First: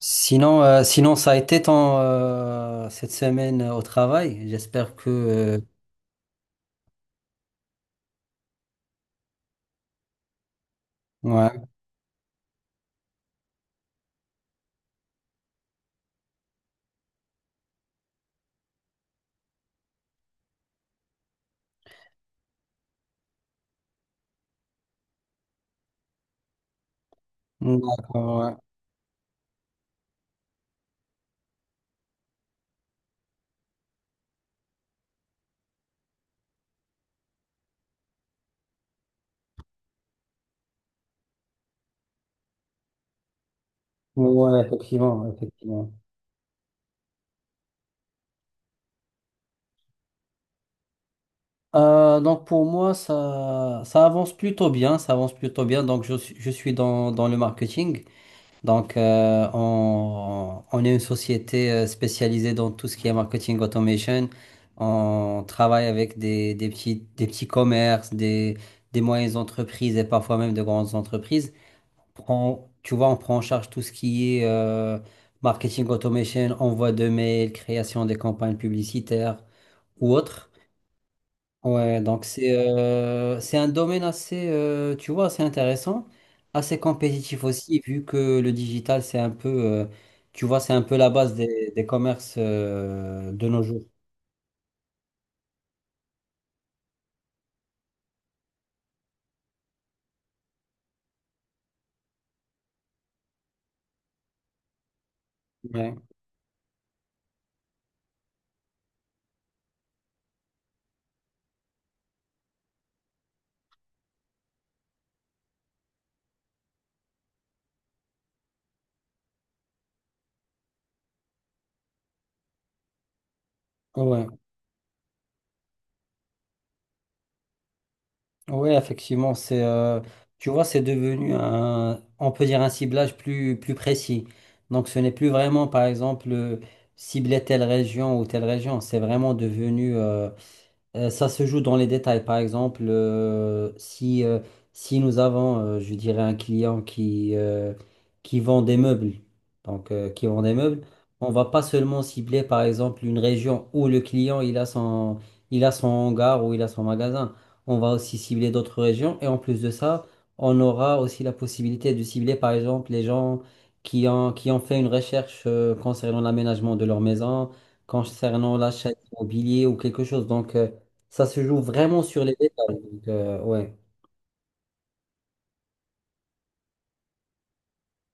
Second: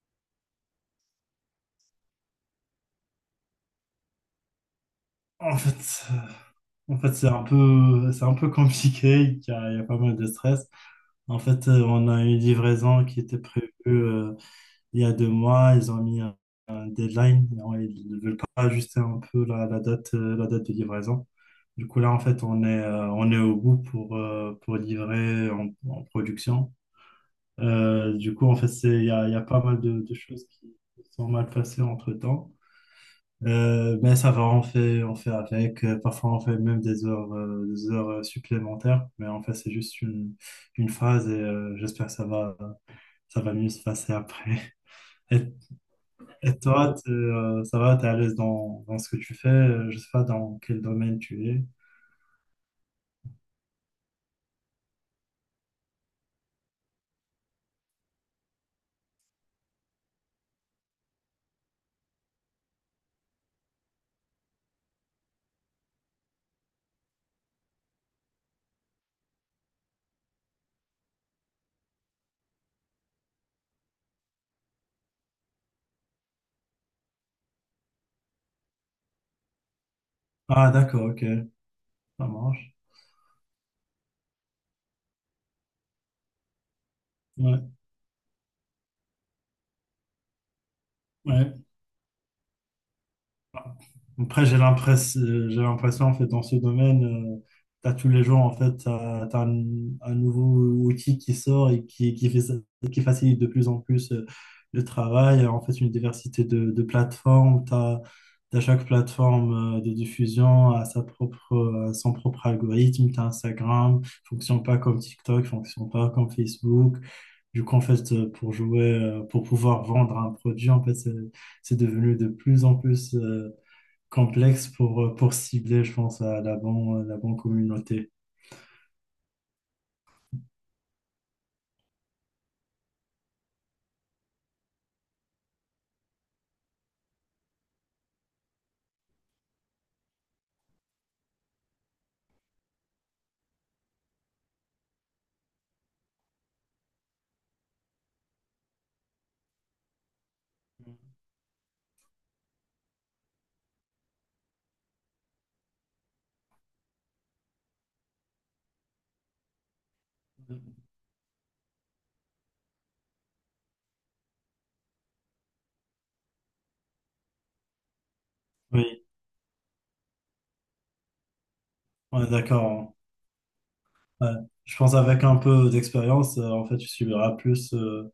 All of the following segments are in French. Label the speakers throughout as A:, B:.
A: Sinon, ça a été ton cette semaine au travail. J'espère que
B: En fait, euh, en fait c'est un peu compliqué, il y a pas mal de stress. En fait,
A: ouais.
B: on a une livraison qui était prévue il y a 2 mois. Ils ont mis un deadline, et ils ne veulent pas ajuster un peu la date de livraison. Du coup, là, en fait, on est au bout pour livrer en production. Du
A: D'accord,
B: coup,
A: ouais.
B: en fait, il y a pas mal de choses qui sont mal passées entre-temps. Mais ça va, on fait avec. Parfois, on fait même des heures supplémentaires. Mais en fait, c'est juste une phase et j'espère que ça va mieux se passer
A: Ouais,
B: après.
A: effectivement,
B: Et,
A: effectivement.
B: et toi, ça va, t'es à l'aise dans ce que tu fais? Je sais pas dans quel domaine tu es.
A: Donc pour moi, ça avance plutôt bien, ça avance plutôt bien. Donc je suis dans le marketing. Donc on est une société spécialisée dans tout ce qui est marketing automation. On travaille avec des petits commerces, des moyennes entreprises et parfois même de grandes entreprises. Prend, tu vois, on prend en charge tout ce qui est marketing automation, envoi de mails, création des campagnes publicitaires ou autres.
B: Ah, d'accord, ok,
A: Ouais, donc
B: ça marche.
A: c'est un domaine assez, tu vois, assez intéressant, assez compétitif
B: Ouais,
A: aussi, vu que le digital, c'est un peu, tu vois, c'est un peu la base
B: ouais.
A: des commerces de nos jours.
B: Après, j'ai l'impression, en fait, dans ce domaine, tu as tous les jours, en fait, un nouveau outil qui sort et qui facilite de plus en plus le travail. En fait, une
A: Ouais.
B: diversité de plateformes. T'as chaque plateforme de diffusion à à son propre algorithme. T'as Instagram, fonctionne pas comme TikTok, fonctionne pas comme Facebook. Du coup, en fait, pour pouvoir vendre un produit, en fait, c'est devenu de plus en plus
A: Ouais.
B: complexe pour cibler, je pense, à la bonne communauté.
A: Oui, effectivement, tu vois, c'est devenu un, on peut dire un ciblage plus, plus précis. Donc, ce n'est plus vraiment, par exemple, cibler telle région ou telle région. C'est vraiment devenu, ça se joue dans les détails. Par exemple, si nous avons, je dirais, un client qui qui vend des meubles, donc qui vend des meubles, on va pas seulement cibler, par exemple, une région où le client il a son hangar ou il a son magasin. On va aussi cibler d'autres régions. Et en plus de ça, on aura aussi la possibilité de cibler, par exemple, les gens qui ont fait une recherche concernant l'aménagement de leur maison, concernant l'achat
B: Oui,
A: immobilier ou quelque chose. Donc, ça se joue vraiment sur
B: on est
A: les détails.
B: d'accord.
A: Donc, ouais.
B: Hein. Ouais. Je pense avec un peu d'expérience, en fait, tu subiras plus,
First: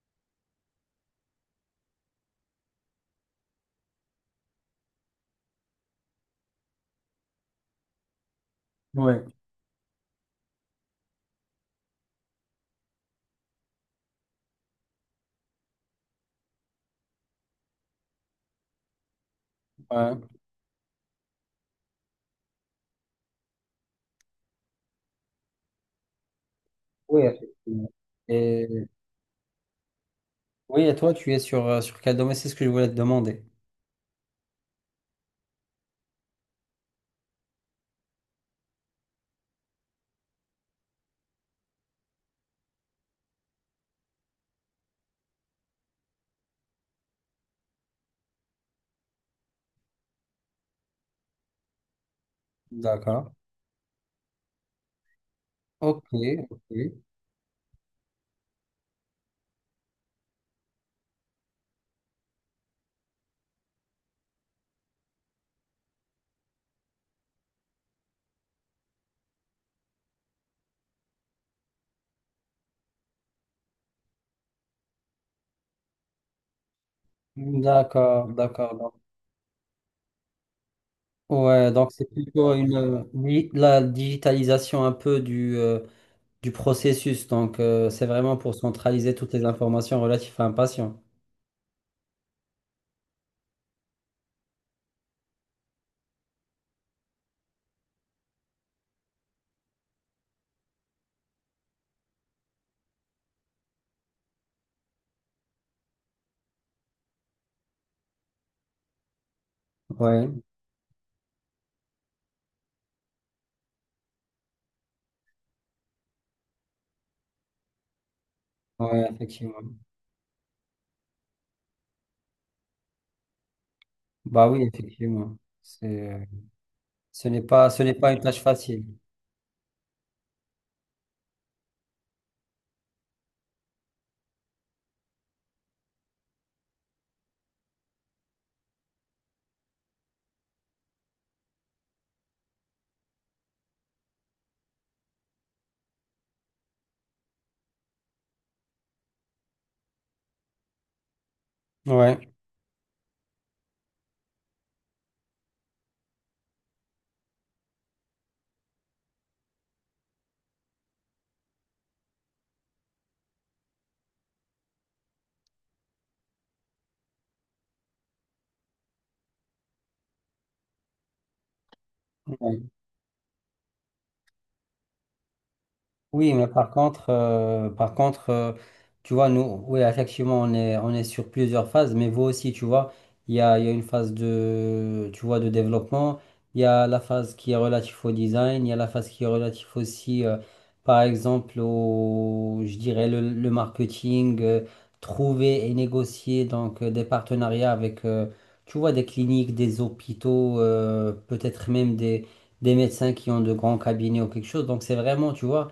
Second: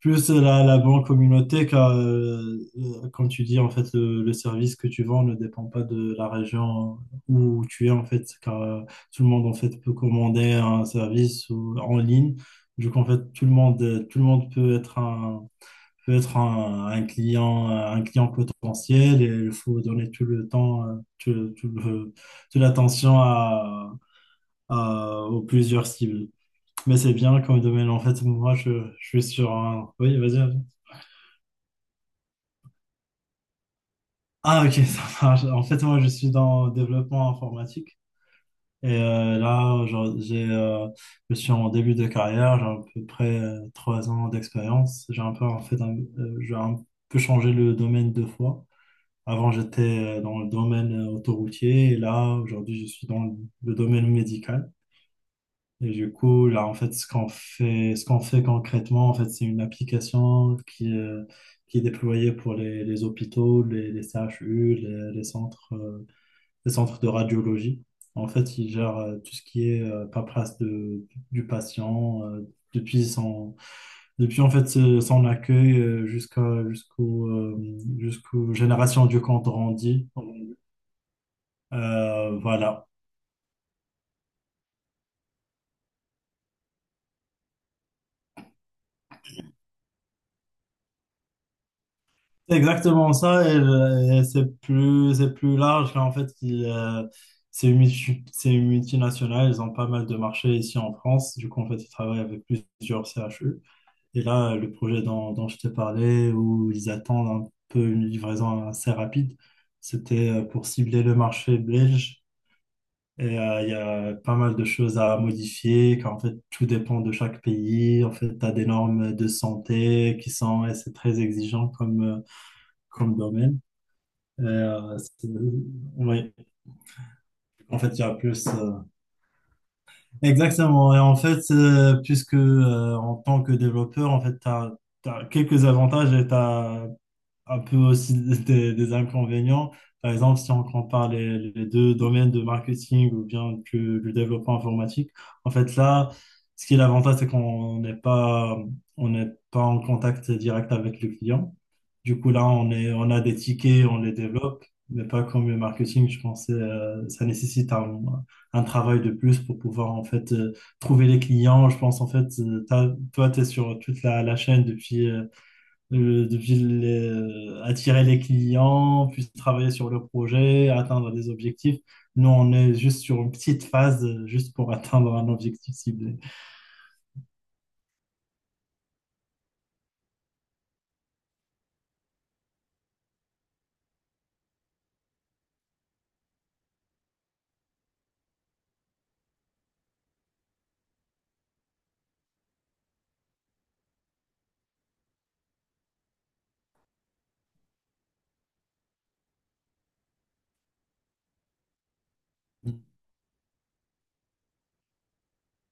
B: plus la bonne communauté car, comme tu dis, en fait, le service que tu vends ne dépend pas de la région où tu es, en fait, car
A: Ouais,
B: tout le monde, en fait, peut commander un service en ligne. Du coup, en fait, tout le monde peut être un client potentiel, et il faut donner
A: ouais.
B: tout le temps, toute l'attention aux plusieurs cibles. Mais c'est
A: Oui,
B: bien comme domaine.
A: effectivement.
B: En fait, moi,
A: Et,
B: je suis sur un... Oui, vas-y. Vas-y.
A: oui, et toi, tu es sur, sur quel domaine? C'est ce que je voulais te demander.
B: Ah, ok, ça marche. En fait, moi, je suis dans le développement informatique. Et là, genre, je suis en début de carrière. J'ai à peu près 3 ans d'expérience. J'ai un peu changé le domaine 2 fois. Avant, j'étais dans le domaine autoroutier, et là, aujourd'hui, je suis
A: D'accord.
B: dans le domaine médical. Et
A: Ok,
B: du coup, là,
A: ok.
B: en fait, ce qu'on fait concrètement, en fait, c'est une application qui est déployée pour les hôpitaux, les CHU, les centres de radiologie. En fait, ils gèrent tout ce qui est paperasse du patient depuis son, depuis en fait ce- son accueil
A: D'accord,
B: jusqu'aux
A: d'accord. donc-
B: générations du compte rendu
A: Ouais, donc c'est plutôt une,
B: voilà.
A: la digitalisation un peu du du processus. Donc, c'est vraiment pour centraliser toutes les informations relatives à un patient.
B: C'est exactement ça, et c'est plus large. En fait, c'est une multinationale, ils ont pas mal de marchés ici en France. Du coup, en fait, ils travaillent avec plusieurs CHU. Et là, le projet dont je t'ai parlé, où ils attendent un peu une livraison assez rapide,
A: Ouais,
B: c'était pour cibler le marché belge. Et il y a pas mal de choses à modifier, car en fait, tout dépend de chaque pays. En fait, tu as des
A: ouais,
B: normes de
A: effectivement.
B: santé qui sont, et c'est très exigeant comme domaine. Et,
A: Bah oui,
B: euh, c'est-
A: effectivement. C'est, euh,
B: oui, en
A: ce
B: fait,
A: n'est
B: il y
A: pas
B: a
A: une tâche
B: plus.
A: facile.
B: Exactement. Et en fait, puisque en tant que développeur, en fait, tu as quelques avantages, et tu un peu aussi des inconvénients. Par exemple, si on compare les deux domaines de marketing ou bien du développement informatique, en fait là, ce qui est l'avantage, c'est qu'on n'est pas, on n'est pas en contact direct avec le client. Du coup,
A: Ouais.
B: là, on a des tickets, on les développe, mais pas comme le marketing. Je pense que ça nécessite un travail de plus pour pouvoir en fait trouver les clients. Je pense en fait, toi, tu es sur toute la chaîne depuis attirer les clients, puis travailler sur le projet, atteindre des objectifs. Nous, on est juste sur une petite phase, juste pour atteindre un objectif ciblé.
A: Oui, mais par contre, par contre, tu vois, nous, oui, effectivement, on est sur plusieurs phases, mais vous aussi, tu vois, il y a une phase de, tu vois, de développement, il y a la phase qui est relative au design, il y a la phase qui est relative aussi, par exemple, au, je dirais, le marketing, trouver et négocier donc des partenariats avec, tu vois, des cliniques, des hôpitaux, peut-être même des médecins qui ont de grands cabinets ou quelque chose. Donc, c'est vraiment, tu vois,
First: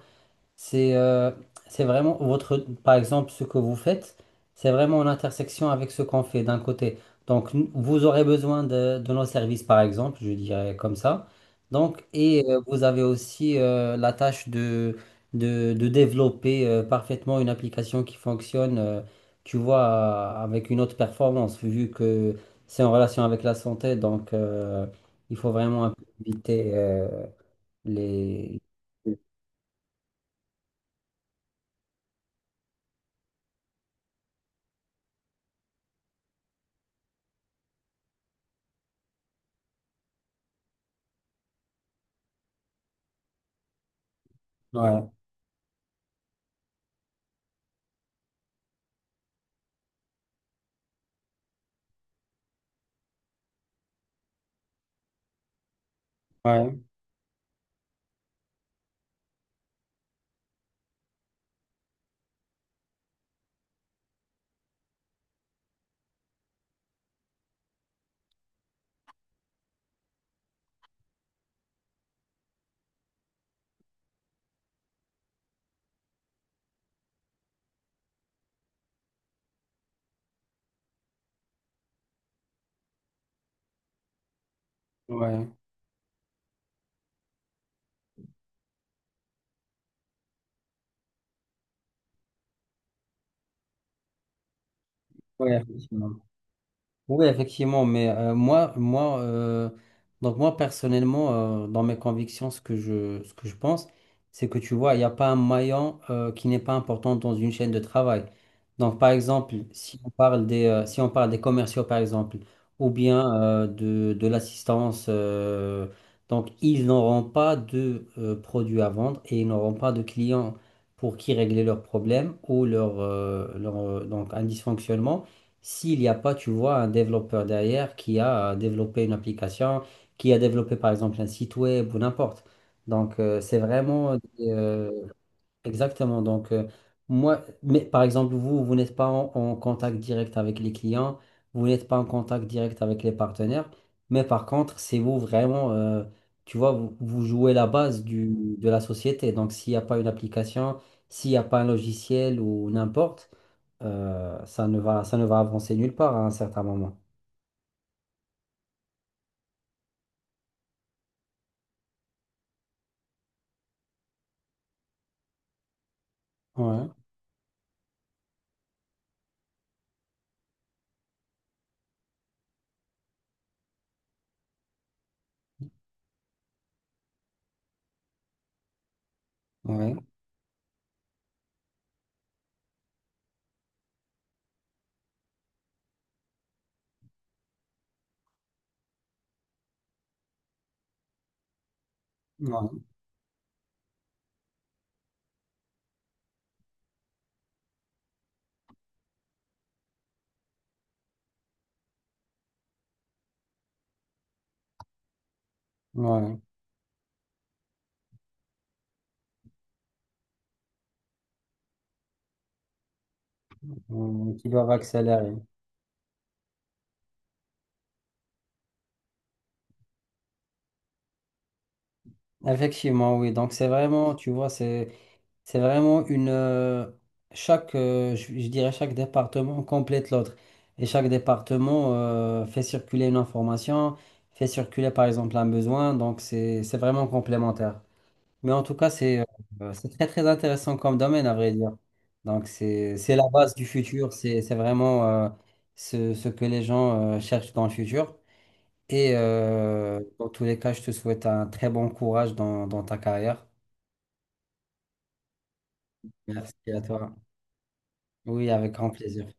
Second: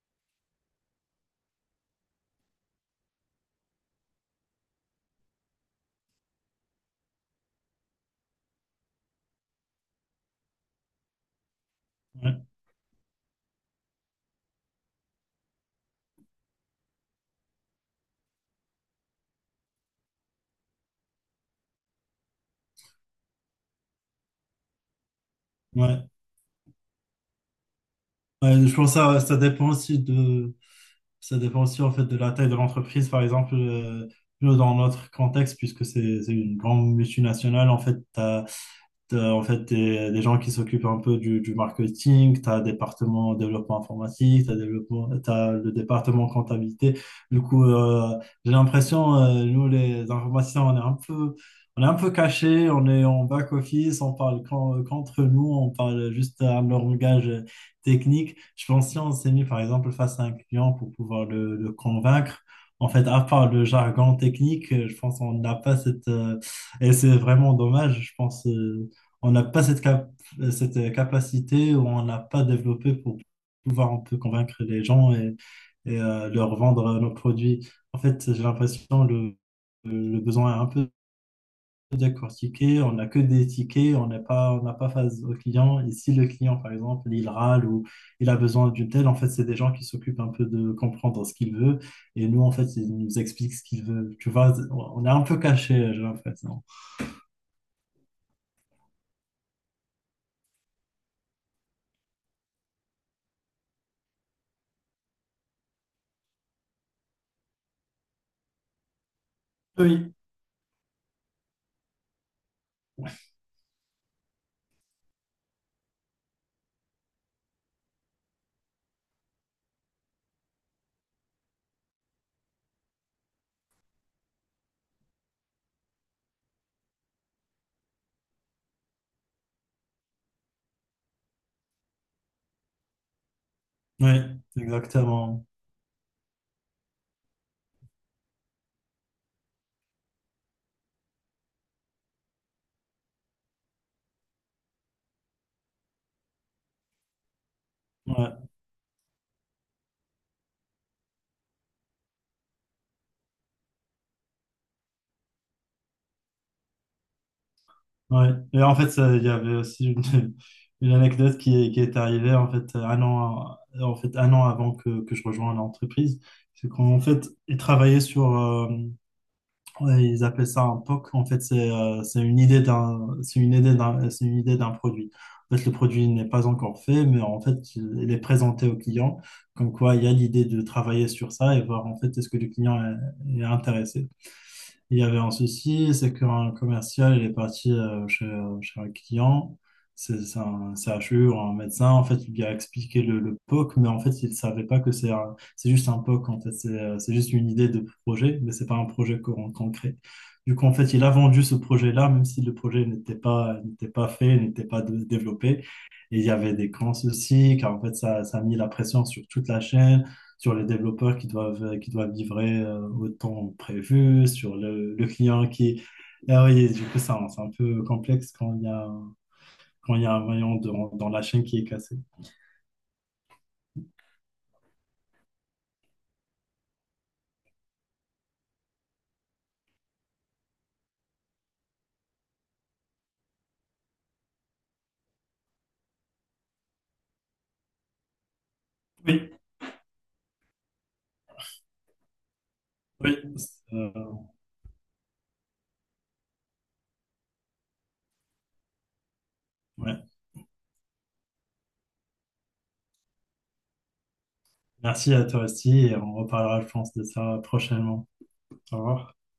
A: c'est euh, c'est vraiment votre, par exemple, ce que vous faites, c'est vraiment en intersection avec ce qu'on fait d'un côté. Donc, n- vous aurez besoin de nos services, par exemple, je dirais comme ça. Donc,
B: Ouais,
A: et vous avez aussi la tâche de développer parfaitement une application qui fonctionne, tu vois, avec une haute performance, vu que c'est en relation avec la santé. Donc, il faut vraiment un peu
B: ouais.
A: éviter les...
B: Ouais, je pense que ça dépend aussi en fait de la taille de l'entreprise. Par exemple, nous, dans notre contexte, puisque c'est une grande multinationale, en fait, t'as en fait des gens qui s'occupent un peu du marketing, tu as un département développement informatique,
A: Ouais,
B: t'as le département comptabilité. Du coup, j'ai l'impression, nous les informaticiens, on est un peu cachés, on est en back office, on parle qu'entre nous, on parle juste un
A: ouais,
B: langage technique. Je pense que si on s'est mis par exemple face à un client pour pouvoir le convaincre, en fait, à part le jargon technique, je pense qu'on n'a pas cette. Et c'est vraiment dommage, je pense. On n'a pas cette capacité, ou on n'a pas développé pour pouvoir un peu convaincre les gens, et leur vendre nos produits. En fait, j'ai l'impression que le besoin est un peu décortiqué, on n'a que des tickets, on n'a pas face au
A: Ouais,
B: client. Et si le client, par exemple, il râle ou il a besoin d'une telle, en fait, c'est des gens qui s'occupent un peu de comprendre ce qu'il veut. Et nous, en fait, ils nous expliquent ce qu'il veut. Tu vois, on est un peu
A: ouais,
B: caché, j'ai
A: effectivement.
B: l'impression.
A: Oui, effectivement, mais moi, donc moi personnellement, dans mes convictions, ce que ce que je pense, c'est que tu vois, il n'y a pas un maillon qui n'est pas important dans une chaîne de travail. Donc, par exemple,
B: Oui.
A: si on parle des commerciaux, par exemple, ou bien de l'assistance, donc ils n'auront pas de produits à vendre et ils n'auront pas de clients pour qui régler leurs problèmes ou donc un dysfonctionnement. S'il n'y a pas, tu vois, un développeur derrière qui a développé une application, qui a développé par exemple un site web ou n'importe. Donc, c'est
B: Oui,
A: vraiment
B: exactement.
A: exactement. Donc, moi, mais par exemple, vous, vous n'êtes pas en contact direct avec les clients, vous n'êtes pas en contact direct avec les partenaires, mais par contre, c'est vous vraiment, tu vois, vous jouez la base
B: Ouais.
A: de la société. Donc, s'il n'y a pas une application, s'il n'y a pas un logiciel ou n'importe ça ne va avancer nulle part à un certain moment.
B: Ouais. Et en fait, il y avait aussi une anecdote qui est arrivée en fait un an avant que je rejoigne l'entreprise. C'est
A: Ouais,
B: qu'en fait, ils travaillaient ouais, ils appelaient ça un POC. En fait, c'est une idée d'un produit. En fait, le produit n'est pas encore fait, mais en fait, il est présenté au client. Comme
A: ouais,
B: quoi, il y a l'idée de travailler sur ça et voir en fait est-ce que le client est intéressé. Il y avait un souci, c'est qu'un commercial, il est parti chez un client, c'est un CHU ou un médecin. En fait, il lui a
A: ouais,
B: expliqué le POC, mais en fait, il ne savait pas que c'est c'est juste un POC, en fait, c'est juste une idée de projet, mais c'est pas un projet concret. Du coup, en fait, il a vendu ce projet-là, même si le projet n'était pas fait, n'était pas développé. Et il y
A: ouais.
B: avait des grands soucis, car en fait, ça a mis la pression sur toute la chaîne, sur les développeurs qui doivent livrer au temps prévu,
A: Mm, qui
B: sur
A: doivent
B: le
A: accélérer.
B: client qui. Ah oui, du coup, ça, c'est un peu complexe quand il y a, un maillon dans la chaîne qui est cassé.
A: Effectivement, oui. Donc, c'est vraiment, tu vois, c'est vraiment une. Je dirais, chaque département complète l'autre. Et chaque département fait circuler une information, fait circuler, par exemple, un besoin. Donc, c'est vraiment complémentaire. Mais en tout cas,
B: Oui,
A: c'est très très intéressant comme domaine, à vrai dire. Donc, c'est
B: oui.
A: la base du
B: Euh,
A: futur, c'est vraiment ce, ce que les gens cherchent dans le futur. Et
B: ouais.
A: dans tous les cas, je te souhaite un très bon courage dans, dans ta carrière.
B: Merci à toi aussi, et on reparlera, je
A: Merci à
B: pense, de
A: toi.
B: ça prochainement.
A: Oui, avec
B: Au
A: grand
B: revoir.
A: plaisir.